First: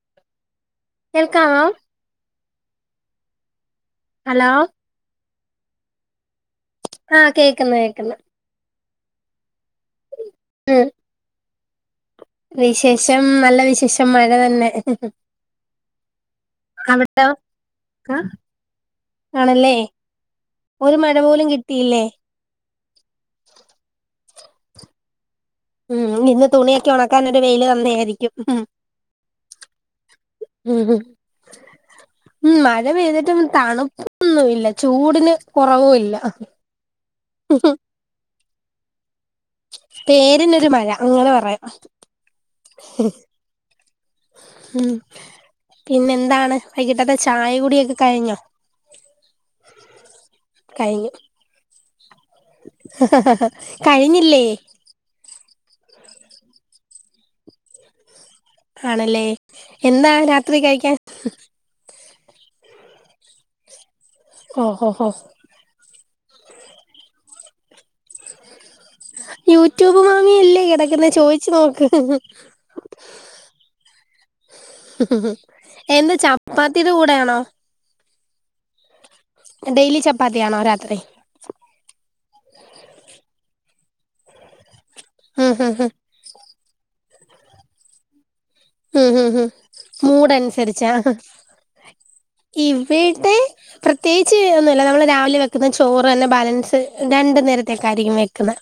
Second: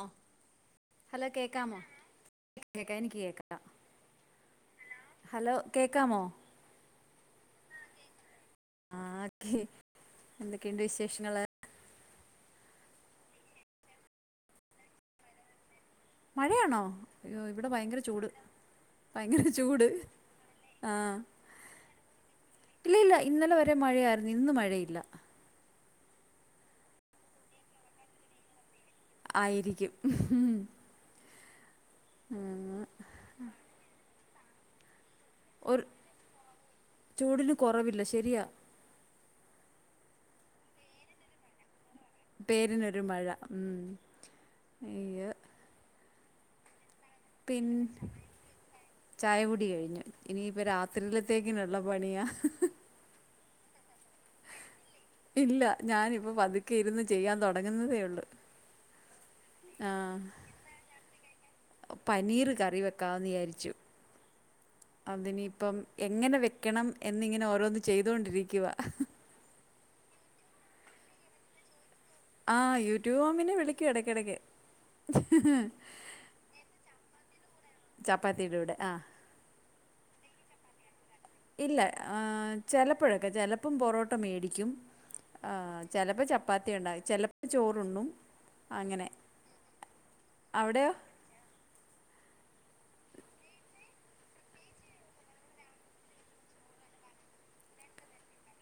ആ ഹലോ കേൾക്കാമോ കേക്കാമോ? കേക്കാ എനിക്ക് കേക്കാ. ഹലോ ഹലോ കേക്കാമോ? ആഹ് കേക്ക്ന്ന് കേക്ക്ന്ന്. ആഹ് ക്കെ എന്തൊക്കെയുണ്ട് ഉം വിശേഷങ്ങള്? വിശേഷം നല്ല വിശേഷം മഴ തന്നെ. മഴയാണോ? അവിടെയോ അയ്യോ ഇവടെ ഭയങ്കര ചൂട്. ഭയങ്കര ആണല്ലേ ചൂട്. ആ ഒരു മഴ പോലും കിട്ടിയില്ലേ? ഇല്ല ഇല്ല ഇന്നലെ വരെ മഴയായിര്ന്നു ഇന്ന് മഴയില്ല. ഉം, ഇന്ന് തുണിയൊക്കെ ഒണക്കാനൊരു വെയില് തന്നേയിരിക്കും. ആയിരിക്കും. ഉം ഉം ഉം. മഴ പെയ്തിട്ടും തണുപ്പൊന്നുംല്ല ചൂടിന് ഒരു കുറവൂല്ല അ ചൂടിന് കൊറവില്ല ശരിയാ. പേരിനൊരു മഴ അങ്ങനെ പറയാ. പേരിനൊരു മഴ ഉം. ഉം, അയ്യോ പിന്നെ എന്താണ് വൈകിട്ടത്തെ ച പിൻ ചായകുടി കഴിഞ്ഞു ഇനിയിപ്പ രാത്രിയിലത്തേ ങ്കി നല്ല പണിയാ ഹ ഹ ഹ കഴിഞ്ഞില്ലേ? ഇല്ല ഞാനിപ്പ പതുക്കെ ഇരുന്ന് ചെയ്യാൻ തുടങ്ങുന്നതേ ഉള്ളു. ആണല്ലേ എന്താ രാത്രി കഴിക്കാൻ? പനീറ് കറി വെക്കാന്ന് വിചാരിച്ചു. ഓ ഹോ. ഹോ അതിനിയിപ്പം എങ്ങനെ വെക്കണം എന്നിങ്ങനെ ഓരോന്ന് ചെയ്തോണ്ടിരിക്കുവ. യൂട്യൂബ് മാമിയല്ലേ കിടക്കുന്നെ ചോയിച്ചു നോക്ക്. ആഹ് യൂട്യൂബ് മാമിനെ വിളിക്കും എടക്കിടക്ക്. ചപ്പാത്തിടെ കൂടെയാണോ? ചപ്പാത്തിയുടെ കൂടെ ആഹ്. ഡെയിലി ചപ്പാത്തിയാണോ രാത്രി? ഇല്ല ആഹ് ചെലപ്പൊഴൊക്കെ ചെലപ്പം പൊറോട്ട മേടിക്കും. ഉം ഹും ആഹ് ഹും ചെലപ്പ ചപ്പാത്തി ണ്ടായി ചെലപ്പം ചോറുണ്ണും. ഉം അങ്ങനെ. ഉം ഉം മൂടൻസരിച്ചാ. അവിടെയോ? ഇവടെ പ്രത്യേകിച്ച് ഒന്നുല്ല നമ്മൾ രാവിലെ വെക്ക്ന്ന ചോറന്നെ ബാലൻസ് രണ്ട് നേരത്തേക്കായിരിക്കും വെക്ക്ന്നെ.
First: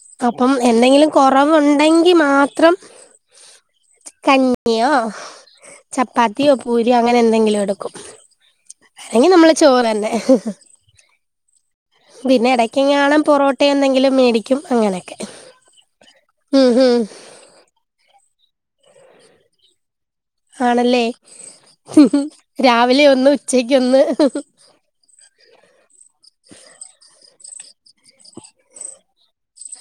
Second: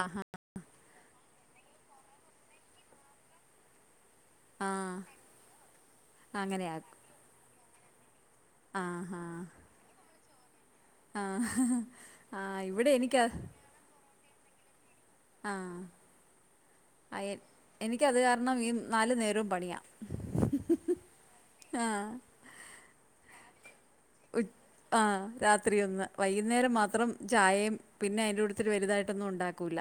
ആഹാ അപ്പം എന്തെങ്കിലും കൊറവുണ്ടെങ്കി മാത്രം കഞ്ഞിയോ ആഹ് ചപ്പാത്തിയോ അങ്ങനെയാക്കും. പൂരിയോ അങ്ങനെ എന്തെങ്കിലും എടുക്കും. ആഹാ അല്ലെങ്കി നമ്മള് ചോറന്നെ ആഹ് ആഹ് ഇവടെ എനിക്കാ മുട്ട എന്തെങ്കിലും മേടിക്കും അങ്ങനെയൊക്കെ. ആഹ് ഹ് ഹും അയ് എനിക്കത് കാരണം ഈ നാല് നേരവും പണിയാ. ആണല്ലേ ആഹ് രാവിലെ ഒന്ന് ഉച്ചക്കൊന്ന്. വിട്ട് ആഹ് രാത്രി ഒന്ന് വൈകുന്നേരം മാത്രം ചായയും പിന്നെ അയിന്റെക്കുട്ടത്തിൽ വലുതായിട്ടൊന്നും ഉണ്ടാക്കൂല.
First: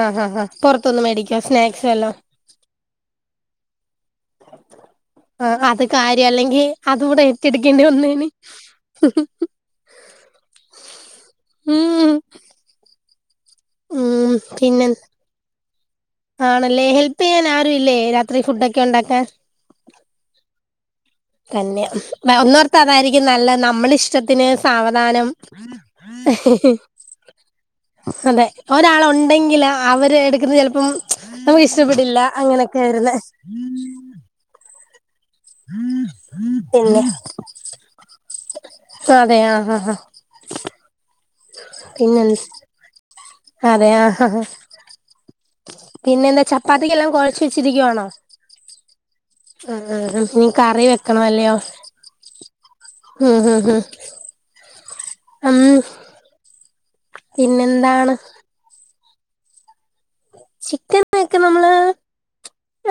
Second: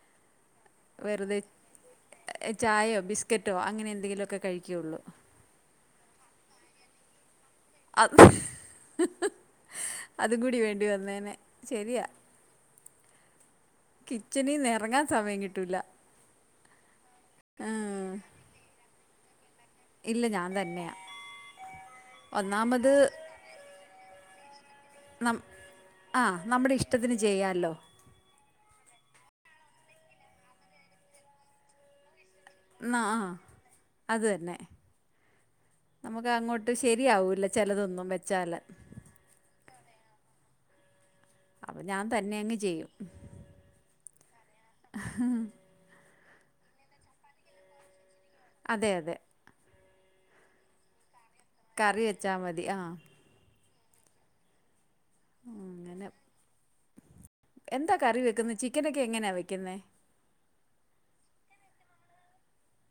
ആഹ് ഹാ ഹാ പുറത്തുന്ന് മേടിക്കൊ സ്നാക്സ് എല്ലാം? ചായയോ ബിസ്ക്കറ്റോ അങ്ങനെ എന്തെങ്കിലുക്കെ കഴിക്കിള്ളൂ. ആഹ് അത് കാര്യം അല്ലെങ്കി അത് കൂടെ ഏറ്റെട്ക്കേണ്ടി അത് വന്നേനെ. അതും കൂടി വേണ്ടി വന്നേനെ ശരിയാ. ഉം ഉം കിച്ചനീന്ന് എറങ്ങാൻ സമയം കിട്ടൂല്ല. ആണ്ല്ലേ ഹെൽപ് യ്യാൻ ആരും ഇല്ലേ രാത്രി ഫുഡൊക്കെ ഉണ്ടാക്കാൻ? ഇല്ല ഞാൻ തന്നെയാ. തന്നെ ഒന്നോർത്ത ഒന്നാമത് അതായിരിക്കും നല്ല നമ്മള് ഇഷ്ടത്തിന് സാവധാനം ആഹ് നമ്മുടെ ഇഷ്ടത്തിന് ചെയ്യാല്ലോ. അതെ ഒരാള് ഉണ്ടെങ്കില് അവര് എട്ക്ക്ന്നേ ചെൽപ്പം നമുക്ക് ഇഷ്ടപ്പെടില്ല. അങ്ങനെക്കെ ആ ആര്ന്നേ ആ. അത് തന്നെ നമുക്ക് അങ്ങോട്ട് പിന്നെ ശരിയാവൂല്ല ചെലതൊന്നും വെച്ചാല്. അതെ ആഹ് ആഹ് ആഹ് അപ്പം ഞാൻ പിന്നെൻ തന്നെ അങ്ങ് ചെയ്യും അതെ അഹ് ഹാ പിന്നെ എന്താ ചപ്പാത്തിക്കെല്ലാം കൊഴച്ച് വെച്ചിരിക്കുവാണോ? അതെ അതെ ആഹ് ആഹ് ആഹ് ഇനി കറി വെക്കണം അല്ലയോ? കറി വെച്ചാ മതി ആഹ് ഹ് ഹ് ഹ് ഉം അങ്ങനെ എന്താ പിന്നെന്താണ് കറി വെക്ക്ന്നേ? ചിക്കനൊക്കെ എങ്ങനെയാ വെക്ക്ന്നേ? ചിക്കൻ വെക്ക്ണ് നമ്മള്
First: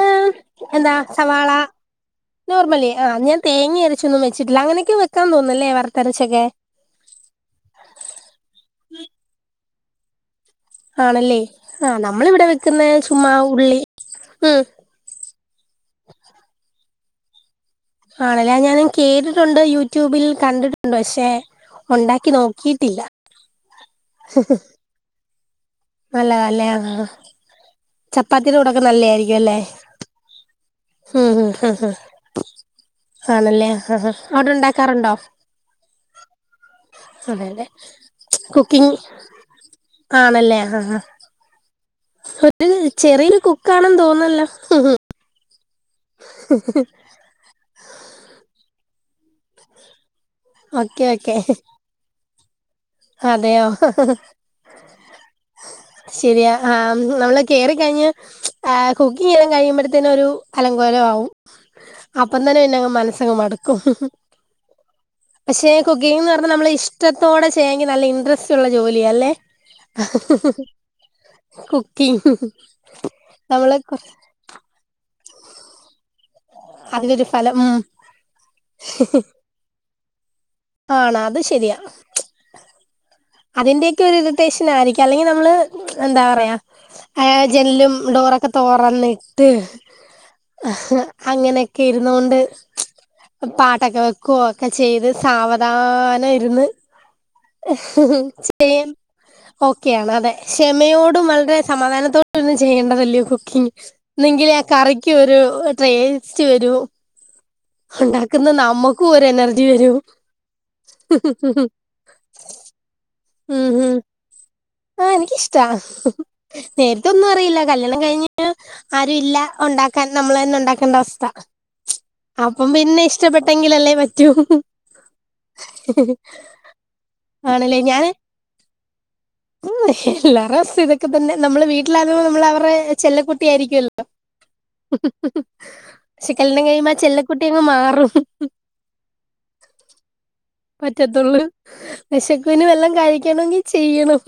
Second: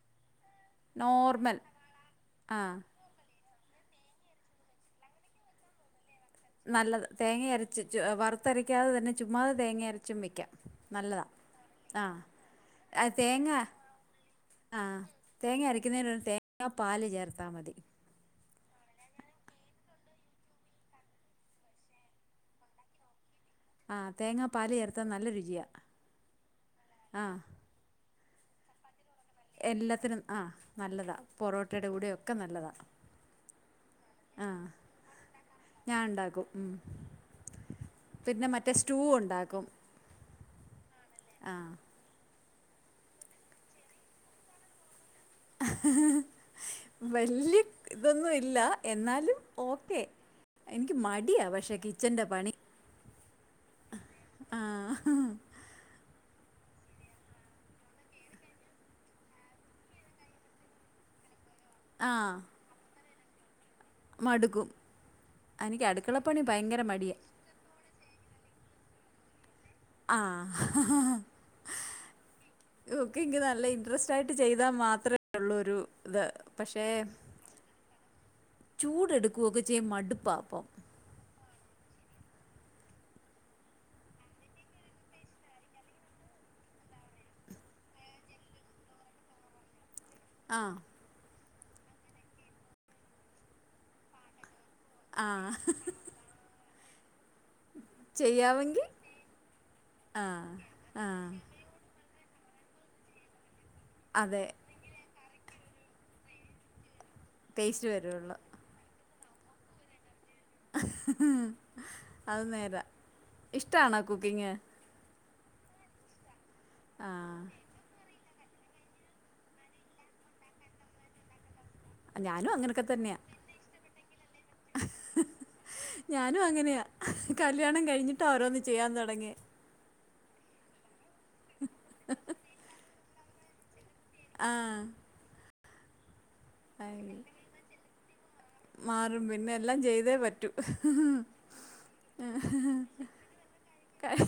ഏഹ് എന്താ സവാള നോർമൽ ആ നോർമല് ആഹ് ഞാൻ തേങ്ങ അരച്ചൊന്നും വെച്ചിട്ടില്ല. അങ്ങനൊക്കെ വെക്കാ തോന്നുന്നല്ലേ വറുത്തരച്ചൊക്കെ? നല്ലത് തേങ്ങ അരച്ച് ച്ച് വറുത്തരക്കാതെ തന്നെ ചുമ്മാത തേങ്ങ അരച്ചും വയ്ക്കാം. നല്ലതാ ആണല്ലേ ആഹ് നമ്മളിവിടെ വെക്കുന്ന അഹ് ചുമ്മാ തേങ്ങ ഉള്ളി ഉം ആഹ് തേങ്ങ അരക്കുന്നതിന് തേങ്ങാ പാല് ചേർത്താ മതി. ആണ്ലെ ഞാൻ കേട്ടിട്ടുണ്ട്. യൂട്യൂബിൽ കണ്ടിട്ടുണ്ട് പക്ഷെ ഒണ്ടാക്കി നോക്കിയിട്ടില്ല ആഹ് തേങ്ങാ പാൽ ചേർത്താ നല്ല രുചിയ നല്ലതാ ല്ലെ ആഹ് ചപ്പാത്തിയുടെ കൂടൊക്കെ നല്ലയായിരിക്കും അല്ലേ എല്ലത്തിനും ആഹ് നല്ലതാ ഉം ഉം ഉം പൊറോട്ടയുടെ ഉം കൂടെയൊക്കെ നല്ലതാ ആണല്ലേ ആഹ് ആ അവിടെ ഉണ്ടാക്കാറുണ്ടോ? ഞാൻ ഉണ്ടാക്കും ഉം അതെ അതെ പിന്നെ മറ്റേ കുക്കിംഗ് സ്റ്റൂ ഉണ്ടാക്കും ആണല്ലേ ആഹ് ആഹ് ഒരു ചെറിയൊരു കുക്കാണെന്ന് തോന്നല്ലോ വല്യ ഇതൊന്നും ഇല്ല എന്നാലും ഓക്കേ എനിക്ക് ഓക്കെ മടിയാ പക്ഷെ കിച്ചന്റെ പണി അതേയോ? ആ. ശരിയ ആഹ് നമ്മൾ കേറി ക്കഴിഞ ആഹ് കുക്കിങ് ചെയ്ത് കഴിയുമ്പോഴതിന് ഒരു അലങ്കോലമാവും ആ. അപ്പം തന്നെ പിന്നെങ് മനസ്സങ് മടുക്കും മടുക്കും. പക്ഷെ എനിക്ക് കുക്കിംന്ന് അടുക്കളപ്പണി പറഞ്ഞാ നമ്മള ഭയങ്കര മടിയാ. ഇഷ്ടത്തോടെ ചെയ്യാ ചെയ്യെങ്കി നല്ല ഇൻട്രസ്റ്റ്ള്ള ജോലിയ അല്ലേ? ആഹ് കുക്കിംഗ് കുക്കിംഗ്‌ നല്ല നമ്മള് കൊ- ഇൻട്രസ്റ്റ് ആയി ചെയ്താൽ മാത്ര ഒള്ളൂ ഒരിത് പക്ഷെ അതിനൊരു ഫലം ഉം ചൂടെടുക്കുകയൊക്കെ ചെയ്യ മടുപ്പാ ഇപ്പം ആണോ അത് ശരിയാ അതിന്റെയൊക്കെ ഒരു ഇറിറ്റേഷൻ ആയിരിക്കാം അല്ലെങ്കിൽ നമ്മള് എന്താ പറയാ ഏഹ് ജനലും ഡോറൊക്കെ തൊറന്നിട്ട് ആ. അങ്ങനെയൊക്കെ ഇരുന്നേണ്ട് പാട്ടൊക്കെ വെ കോ ഒക്കെ ചെയ്ത് ആ. സാവധാനം ഇരുന്ന് ചെയ്യാമെങ്കി ൻ ഓക്കെയ ആണ് ആ. അതെ ആ. ക്ഷമയോടും വളരെ സമാദാനത്തോടെയും ചെയ്യേണ്ടതല്ലേ കുക്കിംഗ്‌ അതെ. എന്നെങ്കിലെ ആ കറി ക്ക് ഒരു ടേസ്റ്റ് വരൂ. ടേസ്റ്റ് വരുള്ളൂ. ഉണ്ടാക്കുന്ന നമ്മക്ക് ക്ക് ഒരു എനർജി വരൂ അത് നേരാ ഉം ഉം ഇഷ്ട്ടാണോ കുക്കിംഗ്‌? ആഹ് എനിക്കിഷ്ടാ നേരിത്തെ ആ. ഒന്നും അറിയില്ലാ കല്യാണം കഴിഞ്ഞ് ആരും ഇല്ല ഉണ്ടാക്കാൻ നമ്മളന്നെ ഉണ്ടാക്കേണ്ട അവസ്ഥ ഞാനും അപ്പം അങ്ങനൊക്കെ പിന്നെ തന്നെയാ. ഇഷ്ടപ്പെട്ടെങ്കിലല്ലേ പറ്റൂ ആണല്ലേ കല്ല്യാണം ഞാന് കഴിഞ്ഞിട്ടാ ഓരോന്ന് ചെയ്യാൻ തുടങ്ങിയേ ഉം എല്ലാര്ടേം അവസ്ഥ ഇതൊക്കെ തന്നെ നമ്മള് വീട്ടിലാകുമ്പോൾ നമ്മള അവരുടെ ചെല്ല കുട്ടിയായിരിക്കുല്ലോ ആഹ് പക്ഷെ കല്യാണം കഴിയുമ്പോ ആ ചെല്ലക്കുട്ടി അങ്ങ് മാറും മാറും പിന്നെ എല്ലാം ചെയ്തേ പറ്റു പറ്റത്തുള്ളൂ വിശക്കുന് വല്ലൊം കഴിക്കണമെങ്കിൽ ചെയ്യണം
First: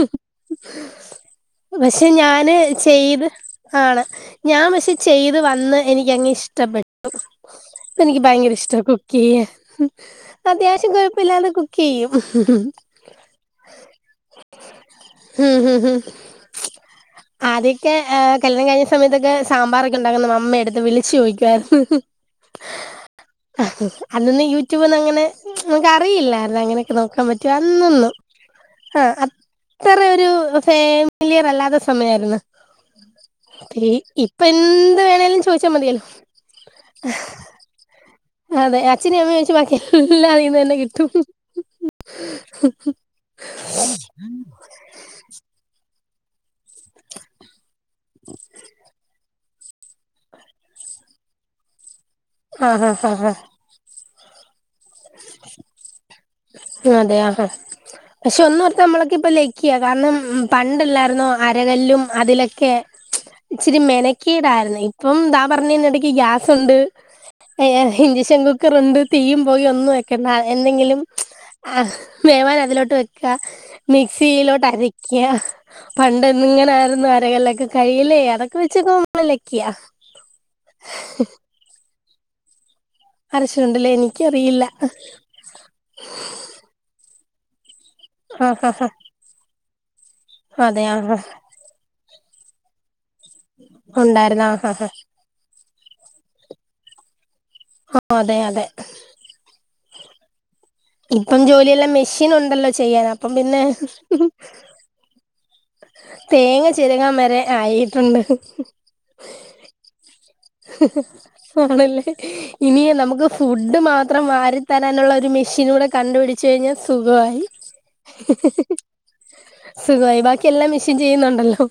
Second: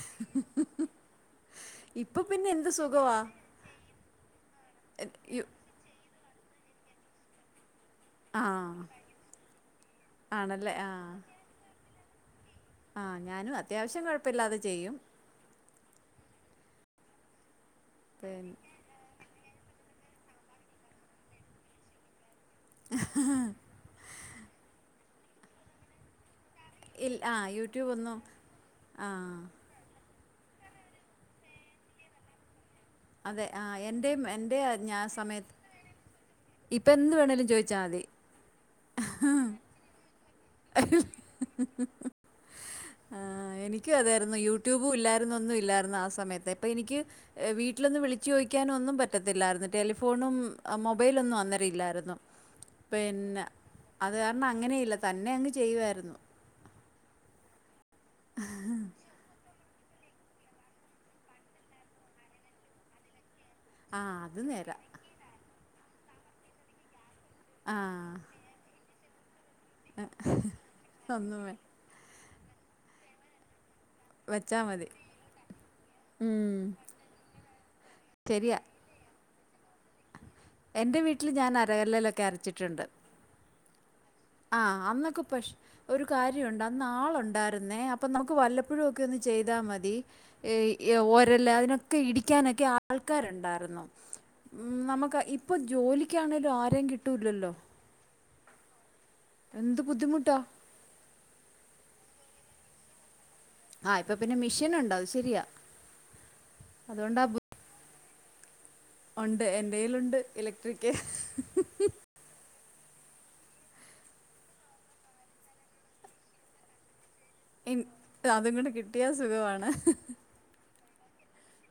പക്ഷെ ഇപ്പൊ പിന്നെ ഞാന് എന്ത് സുഖവാ ചെയ്ത് ആണ് ഞാൻ പക്ഷെ ചെയ്ത് യു വന്ന് എനിക്കങ്ങ് ഇഷ്ടപ്പെട്ടു എനിക്ക് ആ ഭയങ്കര ഇഷ്ടാ കുക്ക് ചെയ്യാൻ ആണല്ലേ അത്യാവശ്യം കൊ പ്പല്ലാതെ കുക്ക് ചെയ്യും ആഹ് ഞാനും അത്യാവശ്യം കുഴപ്പല്ലാതെ ചെയ്യും ഉം ഉം ഉം ആദ്യൊക്കെ പിന്നെ കല്യാണം കഴിഞ്ഞ് സമയത്തൊക്കെ സാമ്പാറൊക്കെ ഉണ്ടാക്കുന്ന മമ്മേടടുത്ത് വിളിച്ച് ചോദിക്കുവായിരുന്ന് അന്നൊന്നും യൂട്യൂബൊന്നും അങ്ങനെ നമുക്ക് അറിയില്ല അ അങ്ങനെയൊക്കെ ഇൽ നോക്കാൻ ആ പറ്റിയ യൂട്യൂബ് അന്നൊന്നും ഒന്നും ആ ആഹ് അത്ര ഒരു ഫാമിലിയർ അല്ലാത്ത സമയ ആയിരുന്ന് അതെ ആ എൻ്റെയും ഇപ്പ എൻ്റെ എന്ത് വേണേലും ചോദിച്ചാൽ മതിയല്ലോ ഇപ്പ എന്ത് വേണേലും ചോദിച്ചാൽ മതി അതെ അച്ഛനേം അമ്മനേം ഒഴിച്ച് ബാക്കി എല്ലാ അതീന്ന് തന്നെ കിട്ടും ആഹ് എനക്ക് അതായിരുന്നു യൂട്യൂബും ഇല്ലായിരുന്നൊന്നും ഇല്ലായിരുന്നു ആഹ് സമയത്ത് ഇപ്പൊ എനിക്ക് വീട്ടിലൊന്ന് വിളിച്ചു ചോദിക്കാന് ഒന്നും പറ്റ് പറ്റത്തില്ലായിരുന്നു ടെലിഫോണും മൊബൈലൊന്നും അന്നേരം ഇല്ലായിരുന്നു ആഹ് ആഹ് ആഹ് പിന്നെ അത് കാരണം അങ്ങനെയില്ല തന്നെ അങ്ങ് ചെയ്യുമായിരുന്നു അതെ ആഹാ പക്ഷെ ഒന്ന് ഓർത്ത നമ്മളൊക്കെ ഇപ്പ ലകി കിയ കാരണം പണ്ടല്ലായിരുന്നോ അരകല്ലും അതിലൊക്കെ ഇച്ചിരി ആ അത് നേരാ. മെനക്കീടായിരുന്നു ഇപ്പം എന്താ പറഞ്ഞന്ന ഇടക്ക് ഗ്യാസുണ്ട് ആ ഇഞ്ചക്ഷൻ കുക്ക്റുണ്ട് തീയും പുകയും ഒന്നും ഏക്കണ്ട എന്തെങ്കിലും [unintelligible] ആഹ് വേവാൻ അതിലോട്ട് വെക്ക വെച്ചാ മിക്സിയിലോട്ട് മതി. അരയ്ക്കുക പണ്ട് ഉം ഇങ്ങനെ ആയിരുന്നു അരകല്ലൊക്കെ കയിലേ അതൊക്കെ ശരിയാ. വെച്ചക്കുമമ്മള്ലക്കിയാ എന്റെ വീട്ടിൽ ഞാൻ അരകല്ലയിലൊക്കെ അരച്ചിട്ടുണ്ട് അരച്ചുണ്ടല്ലേ എനിക്ക് ആഹ് അന്നൊക്കെ പശ് ഒരു കാര്യമുണ്ട് ആള് ഉണ്ടായിരുന്നേ അപ്പൊ നമുക്ക് ആഹ് വല്ലപ്പൊഴും ആഹ് ഒക്കെ ഒന്ന് ചെയ്താ മതി അതെ ആഹ് ഓരല് അതിനൊക്കെ ഇടിക്കാനൊക്കെ ആഹ് ആൾക്കാരുണ്ടായിരുന്നു ഉണ്ടായിരുന്ന ആഹ് നമുക്ക് ഇപ്പം ജോലിക്കാണേലും ആരേം കിട്ടൂലല്ലോ അതെ അതെ എന്ത് ബുദ്ധിമുട്ടാ ഇപ്പം ജോലിയെല്ലാം മെഷീൻ ഉണ്ടല്ലോ ചെയ്യാൻ അപ്പം പിന്നെ നുണ്ട് അത്ശരിയാ തേങ്ങ ചെരുകാൻ വരെ ആയിട്ടുണ്ട് ഉണ്ട് എന്റെയിലുണ്ട് ഇലക്ട്രിക് ആണല്ലേ ഇനി നമുക്ക് ഫുഡ് മാത്രം വരിത്തരാനുള്ള ഒരു മെഷീൻ കൂടെ കണ്ടുപിടിച്ച കഴിഞ്ഞാൽ സുഖമായി ഇനി അതും കൂടെ കിട്ടിയ സുഖമാണ് സുഖമായി ബാക്കി എല്ലാം മെഷീൻ ചെയ്യുന്നുണ്ടല്ലോ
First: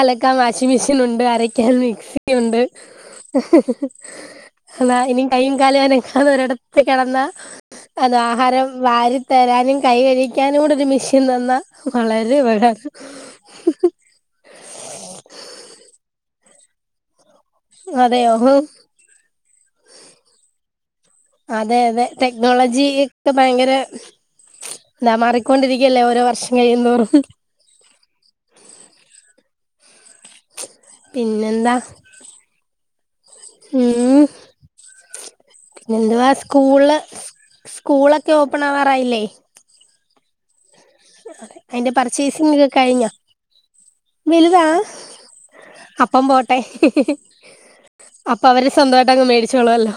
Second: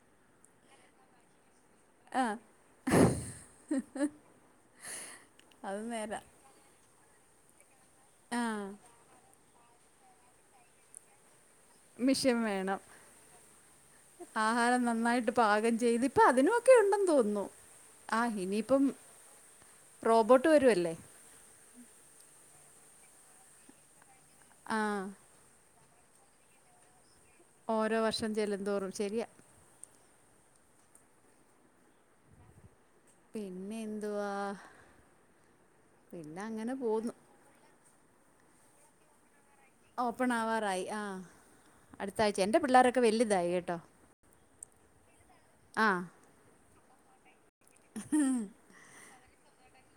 അലക്കാൻ വാഷിംഗ് മെഷീൻ ഉണ്ട് അരക്കാൻ ആ മിക്സി ഉണ്ട് അതാ ഇനി കൈയും അത് കാലും നേരാ അനക്കാത ഒരിടത്ത് കിടന്നാ അത് ആ ആഹാരം വാരി തരാനും കൈ കഴിയ്ക്കാനും കൂടെ ഒരു മിഷീൻ തന്നാ മിഷേൻ വളരെ വേണം ഉപകാരം ആഹാരം നന്നായിട്ട് പാകം ചെയ്ത് ഇപ്പ അതിനു ഒക്കെ ഉണ്ടെന്ന് തോന്നുന്നു അതെയോ ആഹ് ഇനിയിപ്പം റോബോട്ട് വരുവല്ലേ അതെ അതെ ടെക്നോളജി ഒക്കെ ഭയങ്കര ആ നാ മാറി കൊണ്ടിരിക്കയല്ലേ ഓരോ വർഷം കഴിയുന്തോറും ഓരോ വർഷം ചെല്ലും തോറും ശരിയ പിന്നെന്താ പിന്നെ ഉം എന്തുവാ പിന്നെ എന്തുവാ അങ്ങനെ സ്കൂള് പോകുന്നു സ്കൂളൊക്കെ ഓപ്പൺ ആവാറായില്ലേ ഓപ്പൺ ആവാറായി ആഹ് അതിന്റെ അടുത്ത ആഴ്ച പർച്ചേസിംഗ് എന്റെ ഒക്കെ പിള്ളോരൊക്കെ കഴിഞ്ഞോ വലുതായി കെട്ടോ വലുതാ അപ്പം പോട്ടെ അപ്പൊ അവര് സ്വന്തവായിട്ട് അങ്ങ് മേടിച്ചോളല്ലോ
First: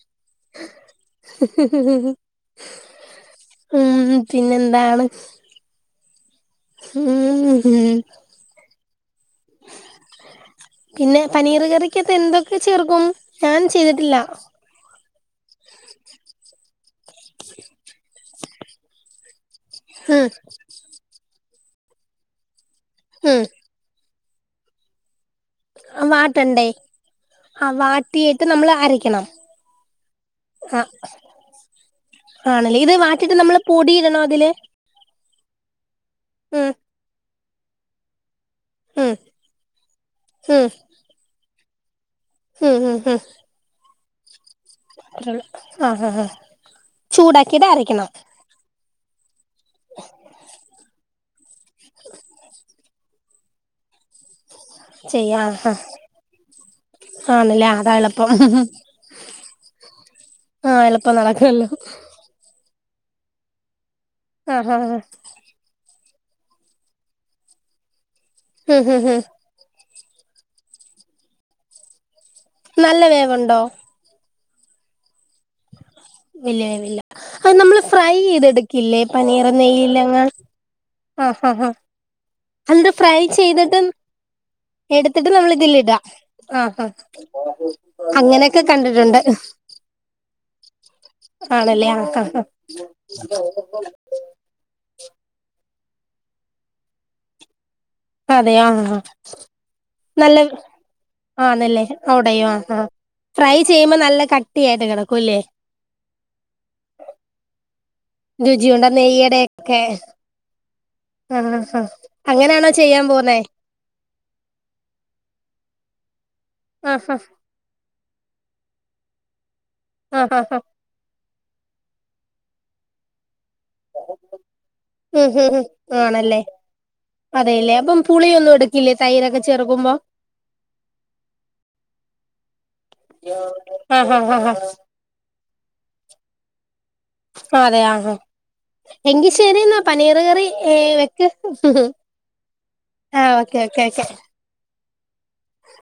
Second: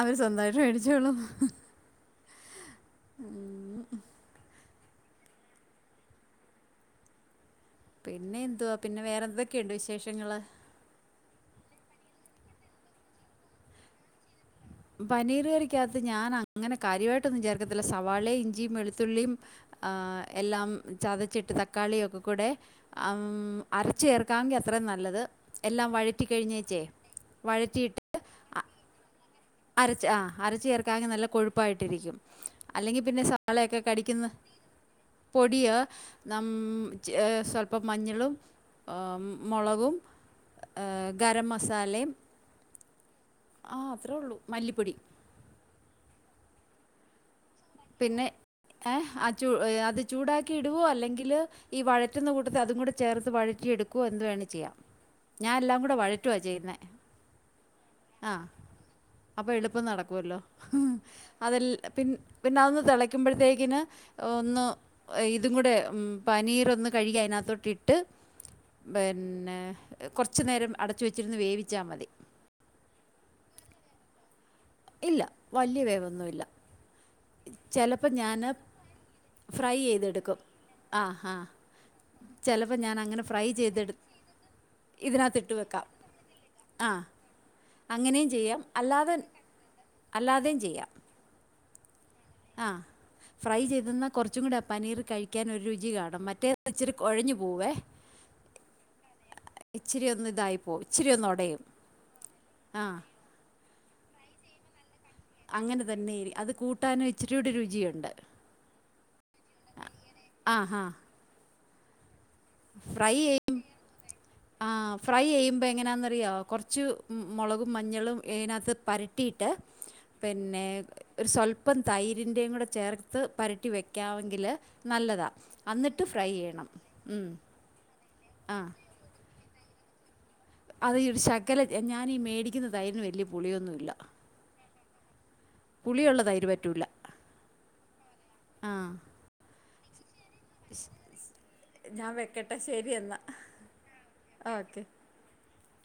അവർ സ്വന്തമായിട്ട് മേടിച്ചോളും ഉം പിന്നെ എന്താണ് ഊം ഹം പിന്നെ എന്തുവാ പിന്നെ വേറെ എന്തൊക്കെയുണ്ട് വിശേഷങ്ങൾ പിന്നെ പനീർ കറിക്ക്യത്ത് എന്തൊക്കെ ചേർക്കും ഞാൻ ചെയ്തിട്ടില്ല പനീർ കറിക്യകത്ത് ഞാൻ അങ്ങനെ കാര്യവായിട്ടൊന്നും ചേർക്കത്തില്ല സവാളയും ഇഞ്ചിം വെളുത്തുള്ളിം ആഹ് ഉം എല്ലാം ചതച്ചിട്ട് തക്കാളിയൊക്കെ കൂടെ അം ഉം അരച്ച് ചേർക്കാവെങ്കി അത്രയും നല്ലത് എല്ലാം വഴറ്റി കഴിഞ്ഞേച്ചേ വഴറ്റിയിട്ട് ട്ടീയിട്ട് നമ്മൾ അരയ്ക്കണം അരച്ച് ആഹ് അരച്ച് ആ ചേർക്കാവെങ്കി നല്ല കൊഴുപ്പായിട്ടിരിക്കും ആണല്ലേ ഇത് അല്ലെങ്കി പിന്നെ വാട്ടിട്ട് നമ്മള് സവാളയൊക്കെ പൊടിയിടണോ കടിക്കുന്ന അതില് പൊടിയ നഉം ഉം സ്വല്പ്പം മഞ്ഞളും ഉം മൊളകും ഉം ഗരം മസാലിം ഉം ഉം ഉം ആഹ് അത്ര ഉള്ളൂ മല്ലിപ്പൊടി ആഹ് ഹ ഹ ചൂടാക്കിയത് അരക്കണം ആഹ് ചു അത് ചൂടാക്കി ഇടുവോ അല്ലെങ്കില് ഈ വഴറ്റുന്ന കൂട്ടത്തി അതും കൂടെ ചേർ ത്ത് വഴറ്റിയെടുക്കുവോ എന്ത് വേണേം ചെയ്യാം ചെയ്യാ ഞാൻ ആ എല്ലാം കൂടെ വഴറ്റുവ ചെയ്യുന്നേ ആണല്ലേ അതാ എളുപ്പം ആഹ് അപ്പൊ എളുപ്പം നടക്കുവല്ലോ ആ എളുപ്പം നടക്കുവല്ലോ അതല്ല പി പിന്നെ അതൊന്ന് തിളയ്ക്കുമ്പോഴത്തേക്കിന് ഒന്ന് ആഹ് ആഹ് ഇതും കൂടെ പനീറൊന്ന് കഴുകി അതിനകത്തോട്ട് ഇട്ട് ഹ് ഹ് ഹ് പിന്നെ കൊറച്ച് നേരം അടച്ച് വച്ചിരുന്നു വേവിച്ചാ മതി നല്ല വേവുണ്ടോ ഇല്ല വലിയ വേവൊന്നുല്ല അത് നമ്മള് ഫ്രൈ ചെയ്തെടുക്കില്ലേ പനീർ നെയ്യിലെങ്ങാൺ ആഹാ ചെലപ്പം എന്നിട്ട് ഞാൻ അങ്ങനെ ഫ്രൈ ചെയ്തിട്ട് ചെയ്തെടു എടുത്തിട്ട് നമ്മൾ ഇതിനകത്തിട്ട് വെക്കാം ഇതിലിടാ ആഹാ ആ അങ്ങനെയും ചെയ്യാം അങ്ങനെക്കെ അല്ലാതെ കണ്ടിട്ടുണ്ട് അല്ലാതെയും ചെയ്യാം ആണല്ലേ ആഹ് ആഹ് ആഹ് ഫ്രൈ ചെയ്ത്ന്നാ കൊറച്ചും കൂടെ പനീർ കഴി യ്ക്കാൻ ഒരു രുചി കാണും മറ്റേത് ഇച്ചിരി കൊഴഞ്ഞു പോവേ [unintelligible] ഇച്ചിരി ഒന്ന് നല്ലത് ഇതായി പോവും ഇച്ചിരി ഒന്ന് ഉടയും ആണല്ലേ ഒടയും ആഹ് ആ ആഹ് ഫ്രൈ ചെയ്യുമ്പോ നല്ല കട്ടി ആയിട്ട് കിടക്കൂല്ലേ അങ്ങനെ തന്നെയിരി അത് കൂട്ടാനും ഇച്ചരിയൂടി രുചിയുണ്ട് രുചിയുണ്ട് ആഹ് നെയ്യടൊക്കെ ആ ആ ആഹാ അങ്ങനെയാണോ ചെയ്യാൻ പോവുന്നേ ആഹ് ഫ്രൈ ചെയ്യുമ്പോ എങ്ങനാന്നറിയോ കൊറച്ച് ആഹ് മുളകും മഞ്ഞളും അതിനകത്ത് പരട്ടിയിട്ട് ആഹ് ആഹ് പിന്നെ ഒരു സ്വല്പം തൈരിൻ്റെയും കൂടെ ചേർ ത്ത് പരട്ടി വെക്കാമെങ്കിൽ ഉം നല്ലതാണ് ഉം എന്നിട്ട് ഫ്രൈ ആണല്ലേ ചെയ്യണം ഉം. അതെല്ലേ അപ്പം പുളിയൊന്നും ആ എടുക്കില്ലേ തൈരൊക്കെ ചെറുക്കുമ്പോ അതീ ഒരു ശകല ഞാനീ മേടിക്കുന്ന തൈരിന് വലിയ പുളിയൊന്നുമില്ല ആഹ് ആഹ് ആഹ് ആഹ് പുളിയുള്ള തൈയിര് പറ്റൂല്ല അതെ ആഹാ എങ്കി ശരി എന്നാ പനീർ കറി ഏഹ് വെക്ക് ഞാൻ ആഹ് ഓക്കെ ഓക്കെ ഓക്കെ ആഹ് ഓക്കെ